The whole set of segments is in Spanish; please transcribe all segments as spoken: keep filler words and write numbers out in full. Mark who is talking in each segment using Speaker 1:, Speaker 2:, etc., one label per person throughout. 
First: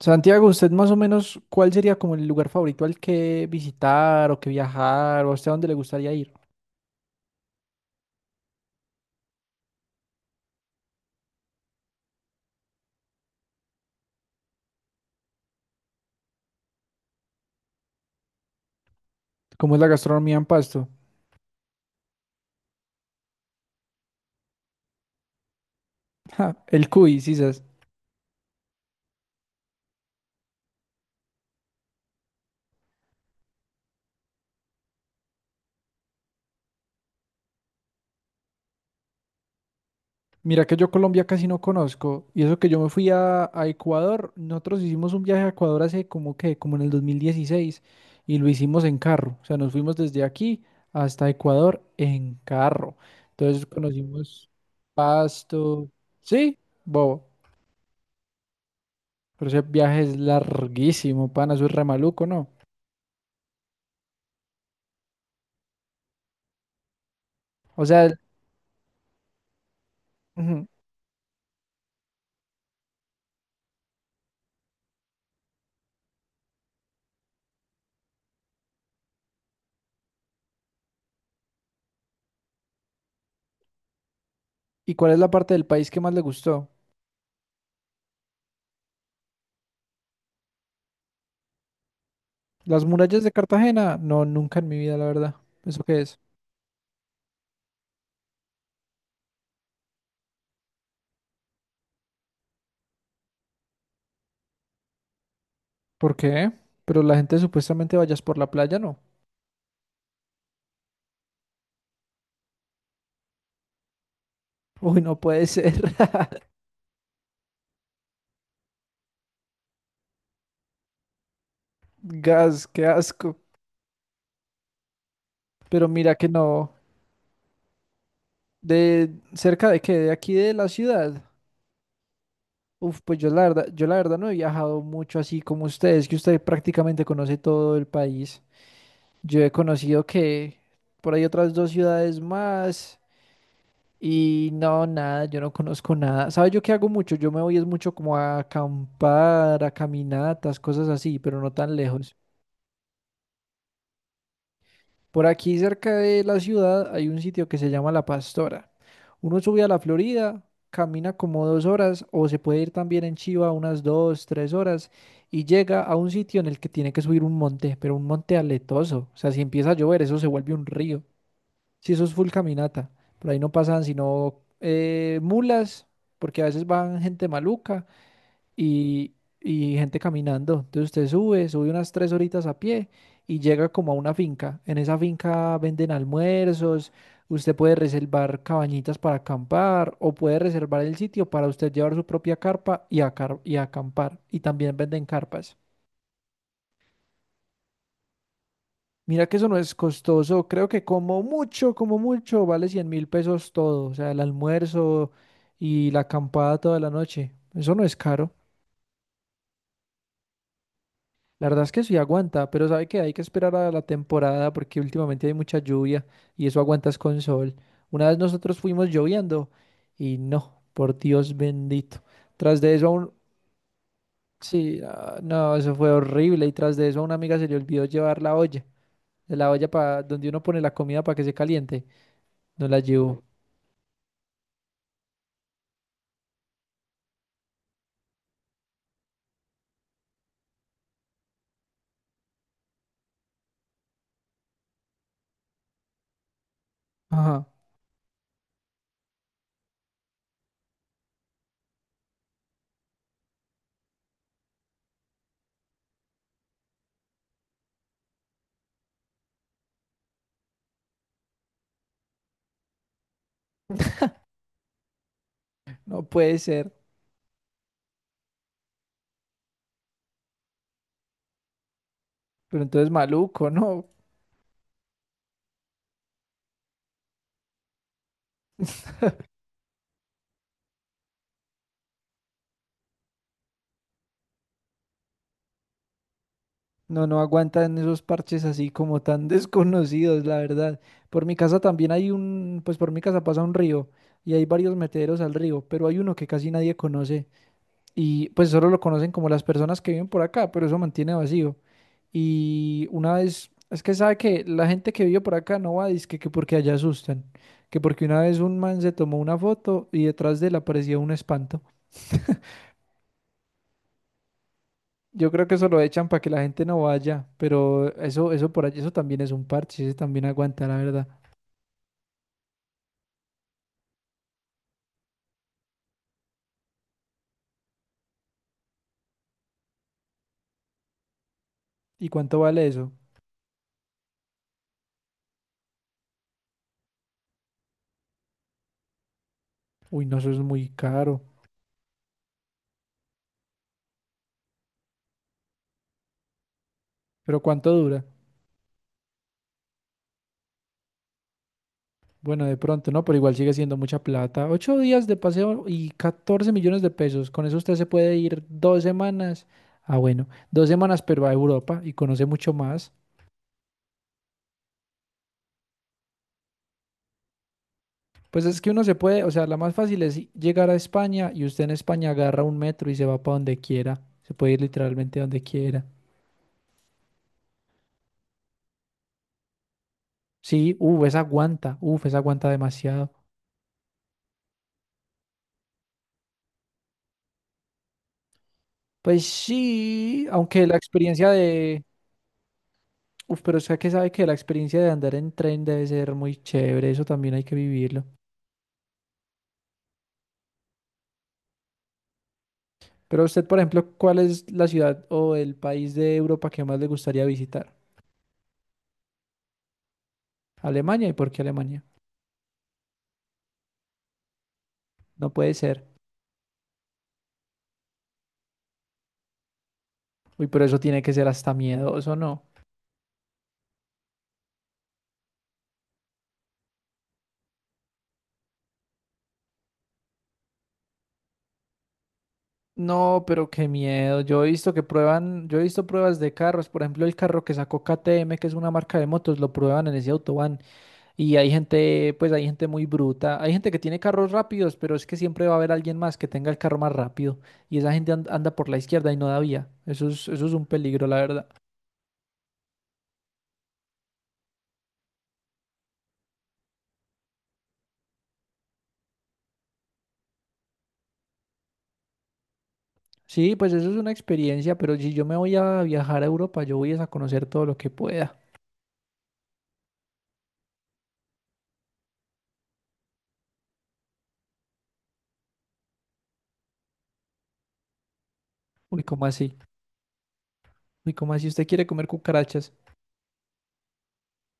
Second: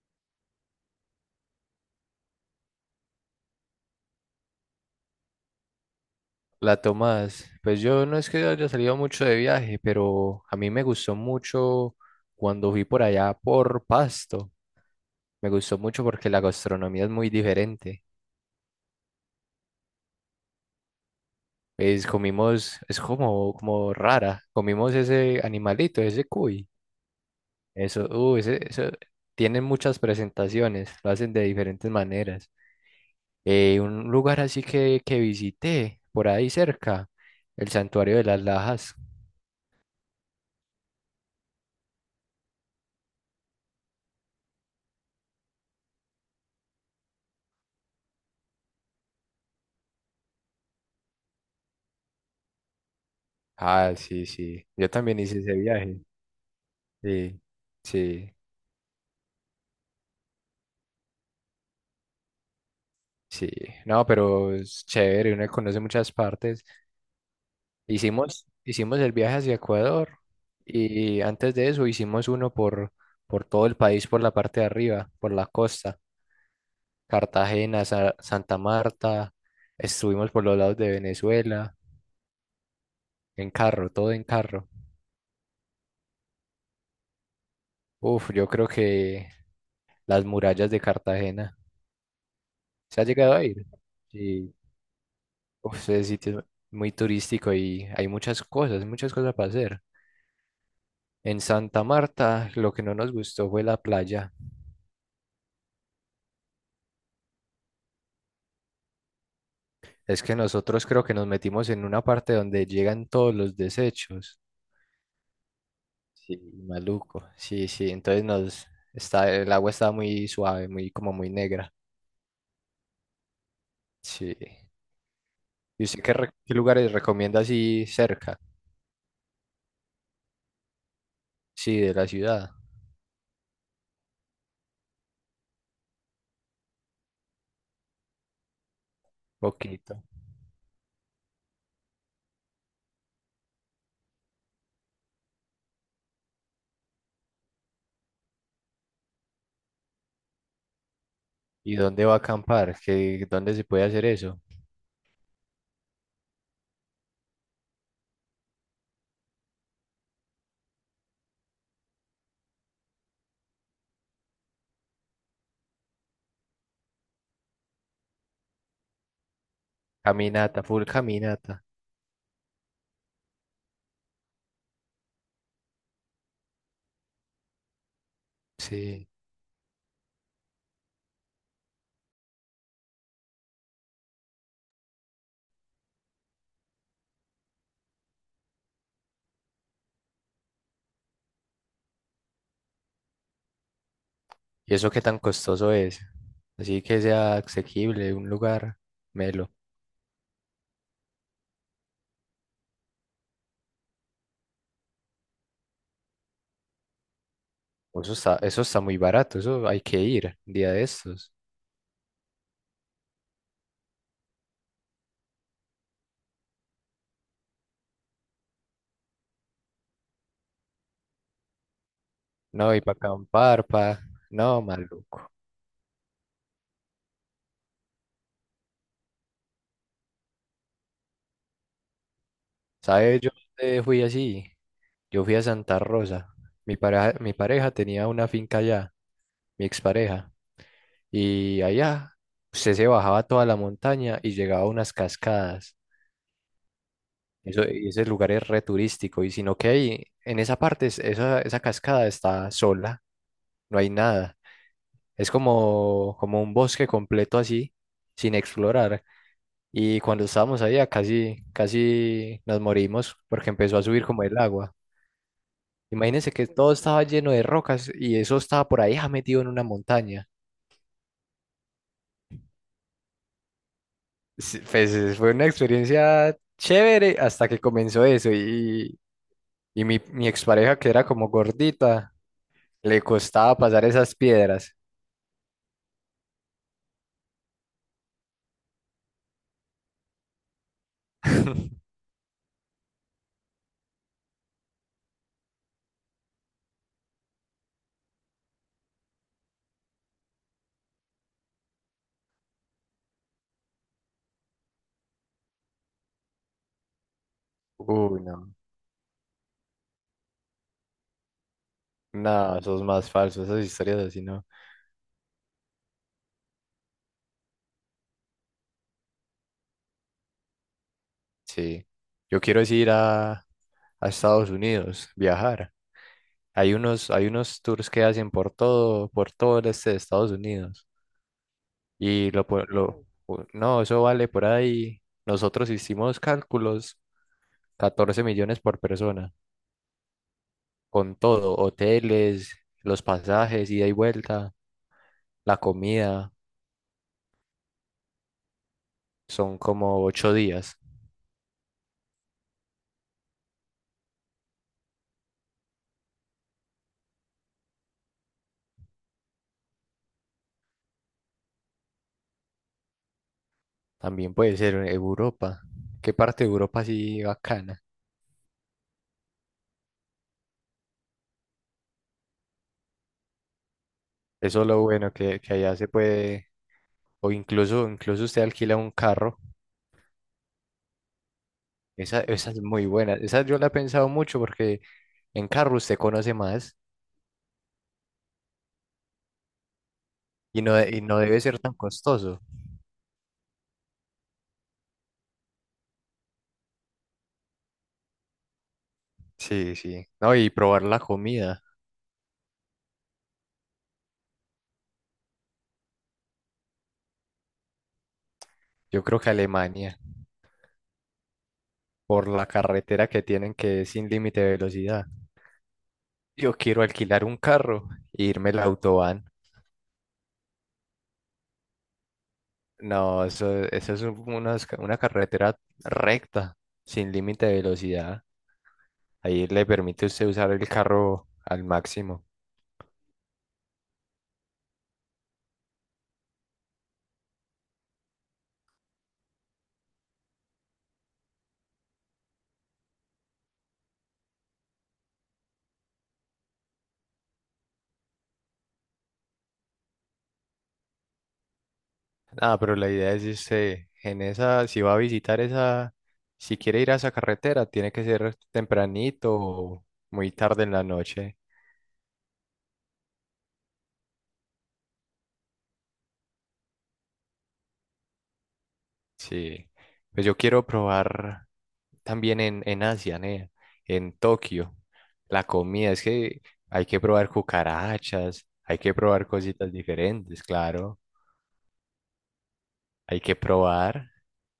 Speaker 1: Santiago, ¿usted más o menos cuál sería como el lugar favorito al que visitar o que viajar o hasta dónde le gustaría ir?
Speaker 2: La Tomás, pues yo no es que haya salido mucho de viaje, pero a mí me gustó mucho cuando fui por allá por Pasto. Me gustó mucho porque la gastronomía es muy diferente.
Speaker 1: ¿Cómo es la gastronomía en Pasto?
Speaker 2: Pues comimos, es como, como rara. Comimos ese animalito, ese
Speaker 1: Ja,
Speaker 2: cuy.
Speaker 1: el cuy, sisas.
Speaker 2: Eso, uh, ese, eso, tienen muchas presentaciones, lo hacen de diferentes maneras. Eh, un lugar así que, que visité por ahí cerca, el Santuario de las Lajas.
Speaker 1: Mira que yo Colombia casi no conozco y eso que yo me fui a, a Ecuador, nosotros hicimos un viaje a Ecuador hace como que, como en el dos mil dieciséis y lo hicimos en carro, o sea, nos fuimos desde aquí hasta Ecuador en carro. Entonces
Speaker 2: Ah, sí,
Speaker 1: conocimos
Speaker 2: sí, yo también hice ese
Speaker 1: Pasto,
Speaker 2: viaje.
Speaker 1: sí, bobo.
Speaker 2: Sí, sí,
Speaker 1: Pero ese viaje es larguísimo, pana, eso es re maluco, ¿no?
Speaker 2: sí. No, pero es chévere, uno conoce muchas partes.
Speaker 1: O sea, el-
Speaker 2: Hicimos, hicimos el viaje hacia Ecuador
Speaker 1: ujú.
Speaker 2: y antes de eso hicimos uno por, por todo el país, por la parte de arriba, por la costa. Cartagena, Sa- Santa Marta, estuvimos por los lados de Venezuela, en carro, todo en carro.
Speaker 1: ¿Y cuál es la parte del país que más le gustó?
Speaker 2: Uf, yo creo que las murallas de Cartagena.
Speaker 1: ¿Las
Speaker 2: ¿Se ha
Speaker 1: murallas de
Speaker 2: llegado a ir?
Speaker 1: Cartagena? No,
Speaker 2: Sí.
Speaker 1: nunca en mi vida, la verdad.
Speaker 2: Uf,
Speaker 1: ¿Eso qué
Speaker 2: ese
Speaker 1: es?
Speaker 2: sitio es muy turístico y hay muchas cosas, muchas cosas para hacer. En Santa Marta, lo que no nos gustó fue la playa.
Speaker 1: ¿Por qué? Pero la gente supuestamente vayas por la playa, ¿no?
Speaker 2: Es que nosotros creo que nos metimos en una parte donde llegan todos los desechos.
Speaker 1: Uy, no puede ser.
Speaker 2: Sí, maluco. Sí, sí. Entonces nos está, el agua estaba muy suave, muy como muy negra.
Speaker 1: Gas, qué asco.
Speaker 2: Sí. ¿Y
Speaker 1: Pero
Speaker 2: usted qué,
Speaker 1: mira que
Speaker 2: re- qué
Speaker 1: no.
Speaker 2: lugares recomienda así cerca?
Speaker 1: ¿De cerca de qué? ¿De aquí de la ciudad?
Speaker 2: Sí, de la ciudad.
Speaker 1: Uf, pues yo la verdad, yo la verdad no he viajado mucho así como ustedes, que usted prácticamente conoce todo el país. Yo he
Speaker 2: Poquito.
Speaker 1: conocido que por ahí otras dos ciudades más y no, nada, yo no conozco nada. ¿Sabes yo qué hago mucho? Yo me voy es mucho como a acampar, a caminatas, cosas así, pero no tan
Speaker 2: ¿Y dónde va
Speaker 1: lejos.
Speaker 2: a acampar? ¿Qué, dónde se puede hacer eso?
Speaker 1: Por aquí cerca de la ciudad hay un sitio que se llama La Pastora. Uno sube a la Florida, camina como dos horas o se puede ir también en Chiva unas dos, tres horas y llega a un sitio en el que tiene que subir un monte, pero un monte aletoso. O sea, si empieza a llover, eso se vuelve
Speaker 2: Caminata,
Speaker 1: un
Speaker 2: full
Speaker 1: río.
Speaker 2: caminata.
Speaker 1: Sí, eso es full caminata. Por ahí no pasan sino eh, mulas, porque a veces van gente maluca
Speaker 2: Sí.
Speaker 1: y, y gente caminando. Entonces usted sube, sube unas tres horitas a pie y llega como a una finca. En esa finca venden almuerzos, usted puede reservar cabañitas para acampar o puede reservar el sitio para usted llevar su propia carpa y, acar- y acampar. Y
Speaker 2: ¿Y
Speaker 1: también
Speaker 2: eso qué
Speaker 1: venden
Speaker 2: tan
Speaker 1: carpas.
Speaker 2: costoso es? Así que sea asequible un lugar.
Speaker 1: Mira que eso
Speaker 2: Melo.
Speaker 1: no es costoso, creo que como mucho, como mucho, vale cien mil pesos todo, o sea, el almuerzo y la acampada toda la noche, eso no es
Speaker 2: Oh, eso
Speaker 1: caro,
Speaker 2: está, eso está muy barato, eso hay que ir un día de estos.
Speaker 1: la verdad es que sí aguanta, pero sabe que hay que esperar a la temporada porque últimamente hay mucha lluvia y eso aguantas con sol. Una vez nosotros fuimos lloviendo y no, por Dios bendito, tras de
Speaker 2: No, y
Speaker 1: eso
Speaker 2: para
Speaker 1: aún,
Speaker 2: acampar, pa... no,
Speaker 1: sí, ah,
Speaker 2: maluco.
Speaker 1: no, eso fue horrible y tras de eso a una amiga se le olvidó llevar la olla, la olla para donde uno pone la comida para que se caliente, no la
Speaker 2: ¿Sabes?
Speaker 1: llevó.
Speaker 2: Yo eh, fui así. Yo fui a Santa Rosa. Mi pareja, mi pareja tenía una finca allá, mi expareja. Y allá usted se bajaba toda la montaña y llegaba a unas cascadas.
Speaker 1: Ajá,
Speaker 2: Eso, y ese lugar es re turístico. Y sino que ahí, en esa parte, es- esa, esa cascada está sola, no hay nada. Es como, como un bosque completo así, sin explorar. Y cuando estábamos allá casi, casi nos morimos porque empezó a subir como el agua.
Speaker 1: no
Speaker 2: Imagínense
Speaker 1: puede
Speaker 2: que todo
Speaker 1: ser.
Speaker 2: estaba lleno de rocas y eso estaba por ahí ah, metido en una montaña.
Speaker 1: Pero entonces maluco, ¿no?
Speaker 2: Sí, pues eh, fue una experiencia chévere hasta que comenzó eso y, y mi, mi expareja que era como gordita, le costaba pasar esas piedras.
Speaker 1: No, no aguantan esos parches así como tan desconocidos, la verdad. Por mi casa también hay un, pues por mi casa pasa un río y hay varios meteros al río, pero hay uno que casi nadie conoce y pues solo lo conocen como las personas que viven por acá, pero eso mantiene vacío. Y una vez, es que sabe que la gente que vive por acá no va, dizque que porque allá asustan, que porque
Speaker 2: Uy,
Speaker 1: una vez
Speaker 2: no,
Speaker 1: un man se tomó una foto y detrás de él aparecía un espanto.
Speaker 2: no, eso es más falso, esas historias así no.
Speaker 1: Yo creo que eso lo echan para que la gente no vaya, pero eso, eso por allí, eso también es un parche, ese también aguanta, la verdad.
Speaker 2: Sí, yo quiero es ir a, a Estados Unidos, viajar. Hay unos, hay unos tours que hacen por todo, por todo el este de Estados Unidos.
Speaker 1: ¿Y
Speaker 2: Y
Speaker 1: cuánto
Speaker 2: lo, po-
Speaker 1: vale eso?
Speaker 2: lo, wow. U- no, eso vale por ahí. Nosotros hicimos cálculos, catorce millones por persona,
Speaker 1: Uy, no, eso es muy
Speaker 2: con
Speaker 1: caro.
Speaker 2: todo, hoteles, los pasajes, ida y vuelta, la comida,
Speaker 1: ¿Pero cuánto dura?
Speaker 2: son como ocho días.
Speaker 1: Bueno, de pronto, no, pero igual sigue siendo mucha plata. Ocho días de paseo y catorce millones de pesos. Con eso usted se puede ir dos semanas. Ah, bueno, dos semanas, pero a Europa y conoce mucho más.
Speaker 2: También puede ser en Europa. ¿Qué parte de Europa sí bacana?
Speaker 1: Pues es que uno se puede, o sea, la más fácil es llegar a España y usted en España agarra un metro y se va para donde quiera. Se puede ir
Speaker 2: Eso es lo bueno
Speaker 1: literalmente
Speaker 2: que,
Speaker 1: donde
Speaker 2: que allá
Speaker 1: quiera.
Speaker 2: se puede, o incluso, incluso usted alquila un carro.
Speaker 1: Sí, uff, esa aguanta, uff, esa
Speaker 2: Esa,
Speaker 1: aguanta
Speaker 2: esa es muy
Speaker 1: demasiado.
Speaker 2: buena. Esa yo la he pensado mucho porque en carro usted conoce más
Speaker 1: Pues sí,
Speaker 2: y
Speaker 1: aunque
Speaker 2: no,
Speaker 1: la
Speaker 2: de- y no
Speaker 1: experiencia
Speaker 2: debe ser tan
Speaker 1: de,
Speaker 2: costoso.
Speaker 1: uff, pero usted que sabe que la experiencia de andar en tren debe ser muy chévere, eso también hay que vivirlo.
Speaker 2: Sí, sí. No, y probar la comida.
Speaker 1: Pero usted, por ejemplo, ¿cuál es la ciudad o el país de Europa que más le gustaría visitar?
Speaker 2: Yo creo que Alemania,
Speaker 1: Alemania, ¿y por qué Alemania?
Speaker 2: por la carretera que tienen que es sin límite de velocidad.
Speaker 1: No puede ser.
Speaker 2: Yo quiero alquilar un carro e irme al autobahn.
Speaker 1: Uy, pero eso tiene que ser hasta miedoso, ¿no?
Speaker 2: No, eso, eso es un- una, esca- una carretera recta, sin límite de velocidad. Ahí le permite usted usar el carro al máximo.
Speaker 1: No, pero qué miedo. Yo he visto que prueban, yo he visto pruebas de carros, por ejemplo, el carro que sacó K T M, que es una marca de motos, lo prueban en ese autobahn. Y hay gente, pues hay gente muy bruta. Hay gente que tiene carros rápidos, pero es que siempre va a haber alguien más que tenga el carro más rápido. Y esa gente and- anda por la izquierda y no da vía. Eso es, eso es un peligro, la verdad.
Speaker 2: Ah, pero la idea es, este, en esa, si va a visitar esa, si quiere ir a esa carretera, tiene que ser tempranito o muy tarde en la noche.
Speaker 1: Sí, pues eso es una experiencia, pero si yo me voy a viajar a Europa, yo voy es a conocer todo lo que pueda.
Speaker 2: Sí, pues yo quiero probar también en, en Asia, ¿ne? En Tokio, la comida, es que hay que probar cucarachas, hay que
Speaker 1: Uy, ¿cómo
Speaker 2: probar
Speaker 1: así?
Speaker 2: cositas diferentes, claro,
Speaker 1: Uy, ¿cómo así? ¿Usted quiere comer cucarachas?
Speaker 2: hay que probar.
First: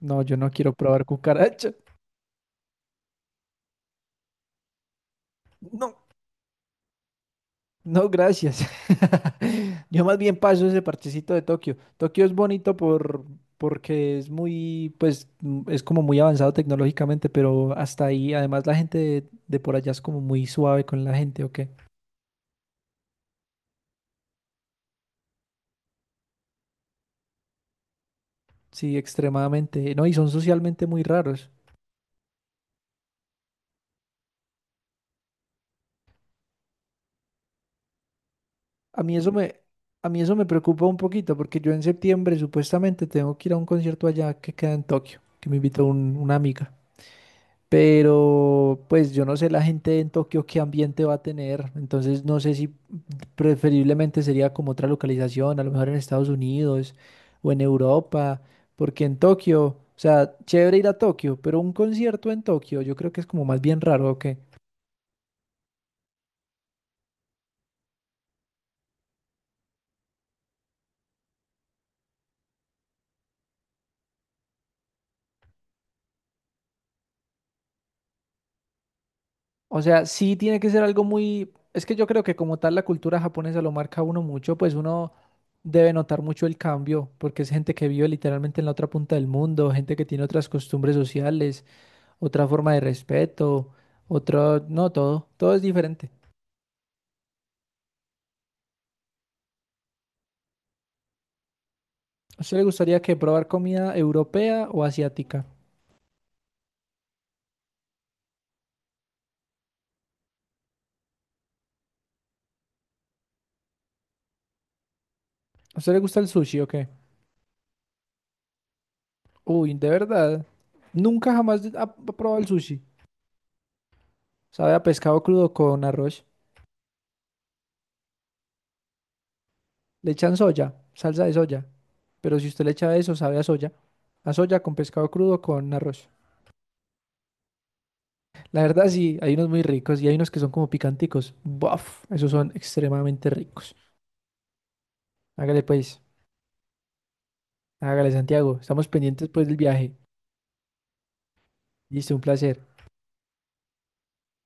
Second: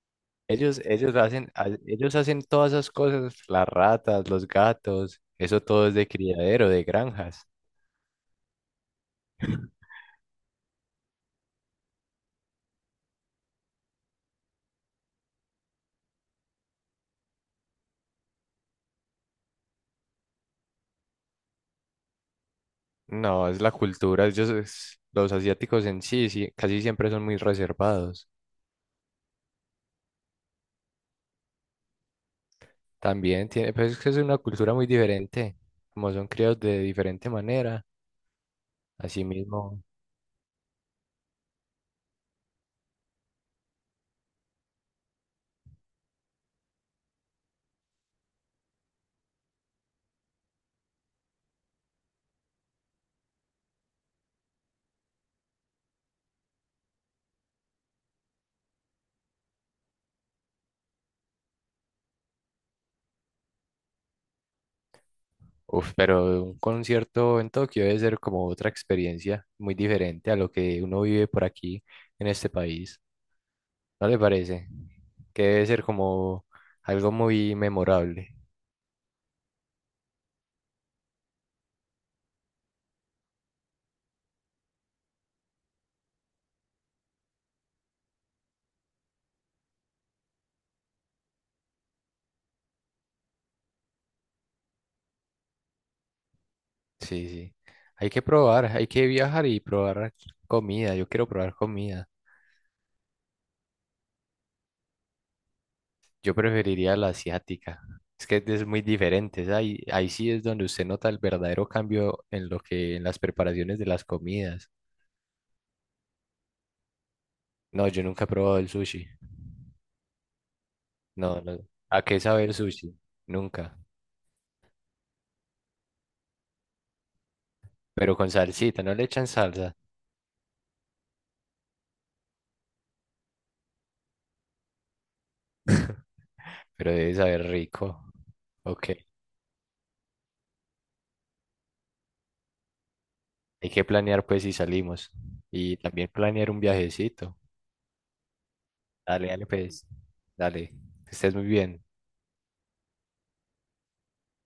Speaker 1: No, yo no quiero
Speaker 2: Ellos,
Speaker 1: probar
Speaker 2: ellos hacen, ha-
Speaker 1: cucarachas.
Speaker 2: ellos hacen todas esas cosas, las ratas, los gatos, eso todo es
Speaker 1: No.
Speaker 2: de criadero, de granjas.
Speaker 1: No, gracias. Yo más bien paso ese parchecito de Tokio. Tokio es bonito por, porque es muy, pues, mm, es como muy avanzado tecnológicamente, pero hasta ahí, además la gente de, de por allá es como muy suave con la gente, ¿o qué?
Speaker 2: No, es la cultura. Ellos, es- los asiáticos en sí, sí, casi siempre son muy reservados.
Speaker 1: Sí, extremadamente. No, y son socialmente muy raros.
Speaker 2: También tiene, pues es que es una cultura muy diferente. Como son criados de diferente manera,
Speaker 1: A mí
Speaker 2: así
Speaker 1: eso me,
Speaker 2: mismo.
Speaker 1: a mí eso me preocupa un poquito, porque yo en septiembre supuestamente tengo que ir a un concierto allá que queda en Tokio, que me invitó un- una amiga. Pero pues yo no sé la gente en Tokio qué ambiente va a tener, entonces no sé si preferiblemente sería como otra localización, a lo mejor en Estados Unidos o en Europa, porque en Tokio, o sea, chévere ir a Tokio, pero un concierto en Tokio yo creo que es como más bien raro, ¿o qué?
Speaker 2: Uf, pero un concierto en Tokio debe ser como otra experiencia muy diferente a lo que uno vive por aquí en este país. ¿No le parece? Que debe ser como algo muy memorable.
Speaker 1: O sea, sí tiene que ser algo muy, es que yo creo que como tal la cultura japonesa lo marca a uno mucho, pues uno debe notar mucho el cambio, porque es gente que vive literalmente en la otra punta del mundo, gente que tiene otras costumbres sociales. Otra forma de respeto, otro, no, todo, todo es diferente.
Speaker 2: Sí, sí. Hay que probar, hay que viajar y probar comida. Yo quiero probar comida.
Speaker 1: ¿A usted le gustaría que probar comida europea o asiática?
Speaker 2: Yo preferiría la asiática. Es que es muy diferente. Es Ahí, ahí sí es donde usted nota el verdadero cambio en lo que, en las preparaciones de las comidas.
Speaker 1: ¿A usted le gusta el sushi o qué?
Speaker 2: No, yo nunca he probado el sushi.
Speaker 1: Uy, de verdad, nunca
Speaker 2: No, no.
Speaker 1: jamás ha ha
Speaker 2: ¿A qué
Speaker 1: probado
Speaker 2: sabe
Speaker 1: el
Speaker 2: el
Speaker 1: sushi.
Speaker 2: sushi? Nunca.
Speaker 1: Sabe a pescado crudo con arroz.
Speaker 2: Pero con salsita, no le echan salsa,
Speaker 1: Le echan soya, salsa de soya, pero si usted le echa eso, sabe a soya. A soya con pescado crudo con arroz.
Speaker 2: pero debe saber rico.
Speaker 1: La verdad
Speaker 2: Ok.
Speaker 1: sí, hay unos muy ricos y hay unos que son como picanticos. Buf, esos son extremadamente
Speaker 2: Hay
Speaker 1: ricos.
Speaker 2: que planear pues si salimos.
Speaker 1: Hágale
Speaker 2: Y
Speaker 1: pues,
Speaker 2: también planear un viajecito.
Speaker 1: hágale Santiago, estamos
Speaker 2: Dale,
Speaker 1: pendientes pues
Speaker 2: dale
Speaker 1: del
Speaker 2: pues.
Speaker 1: viaje.
Speaker 2: Dale. Que estés muy bien.
Speaker 1: Listo, un placer.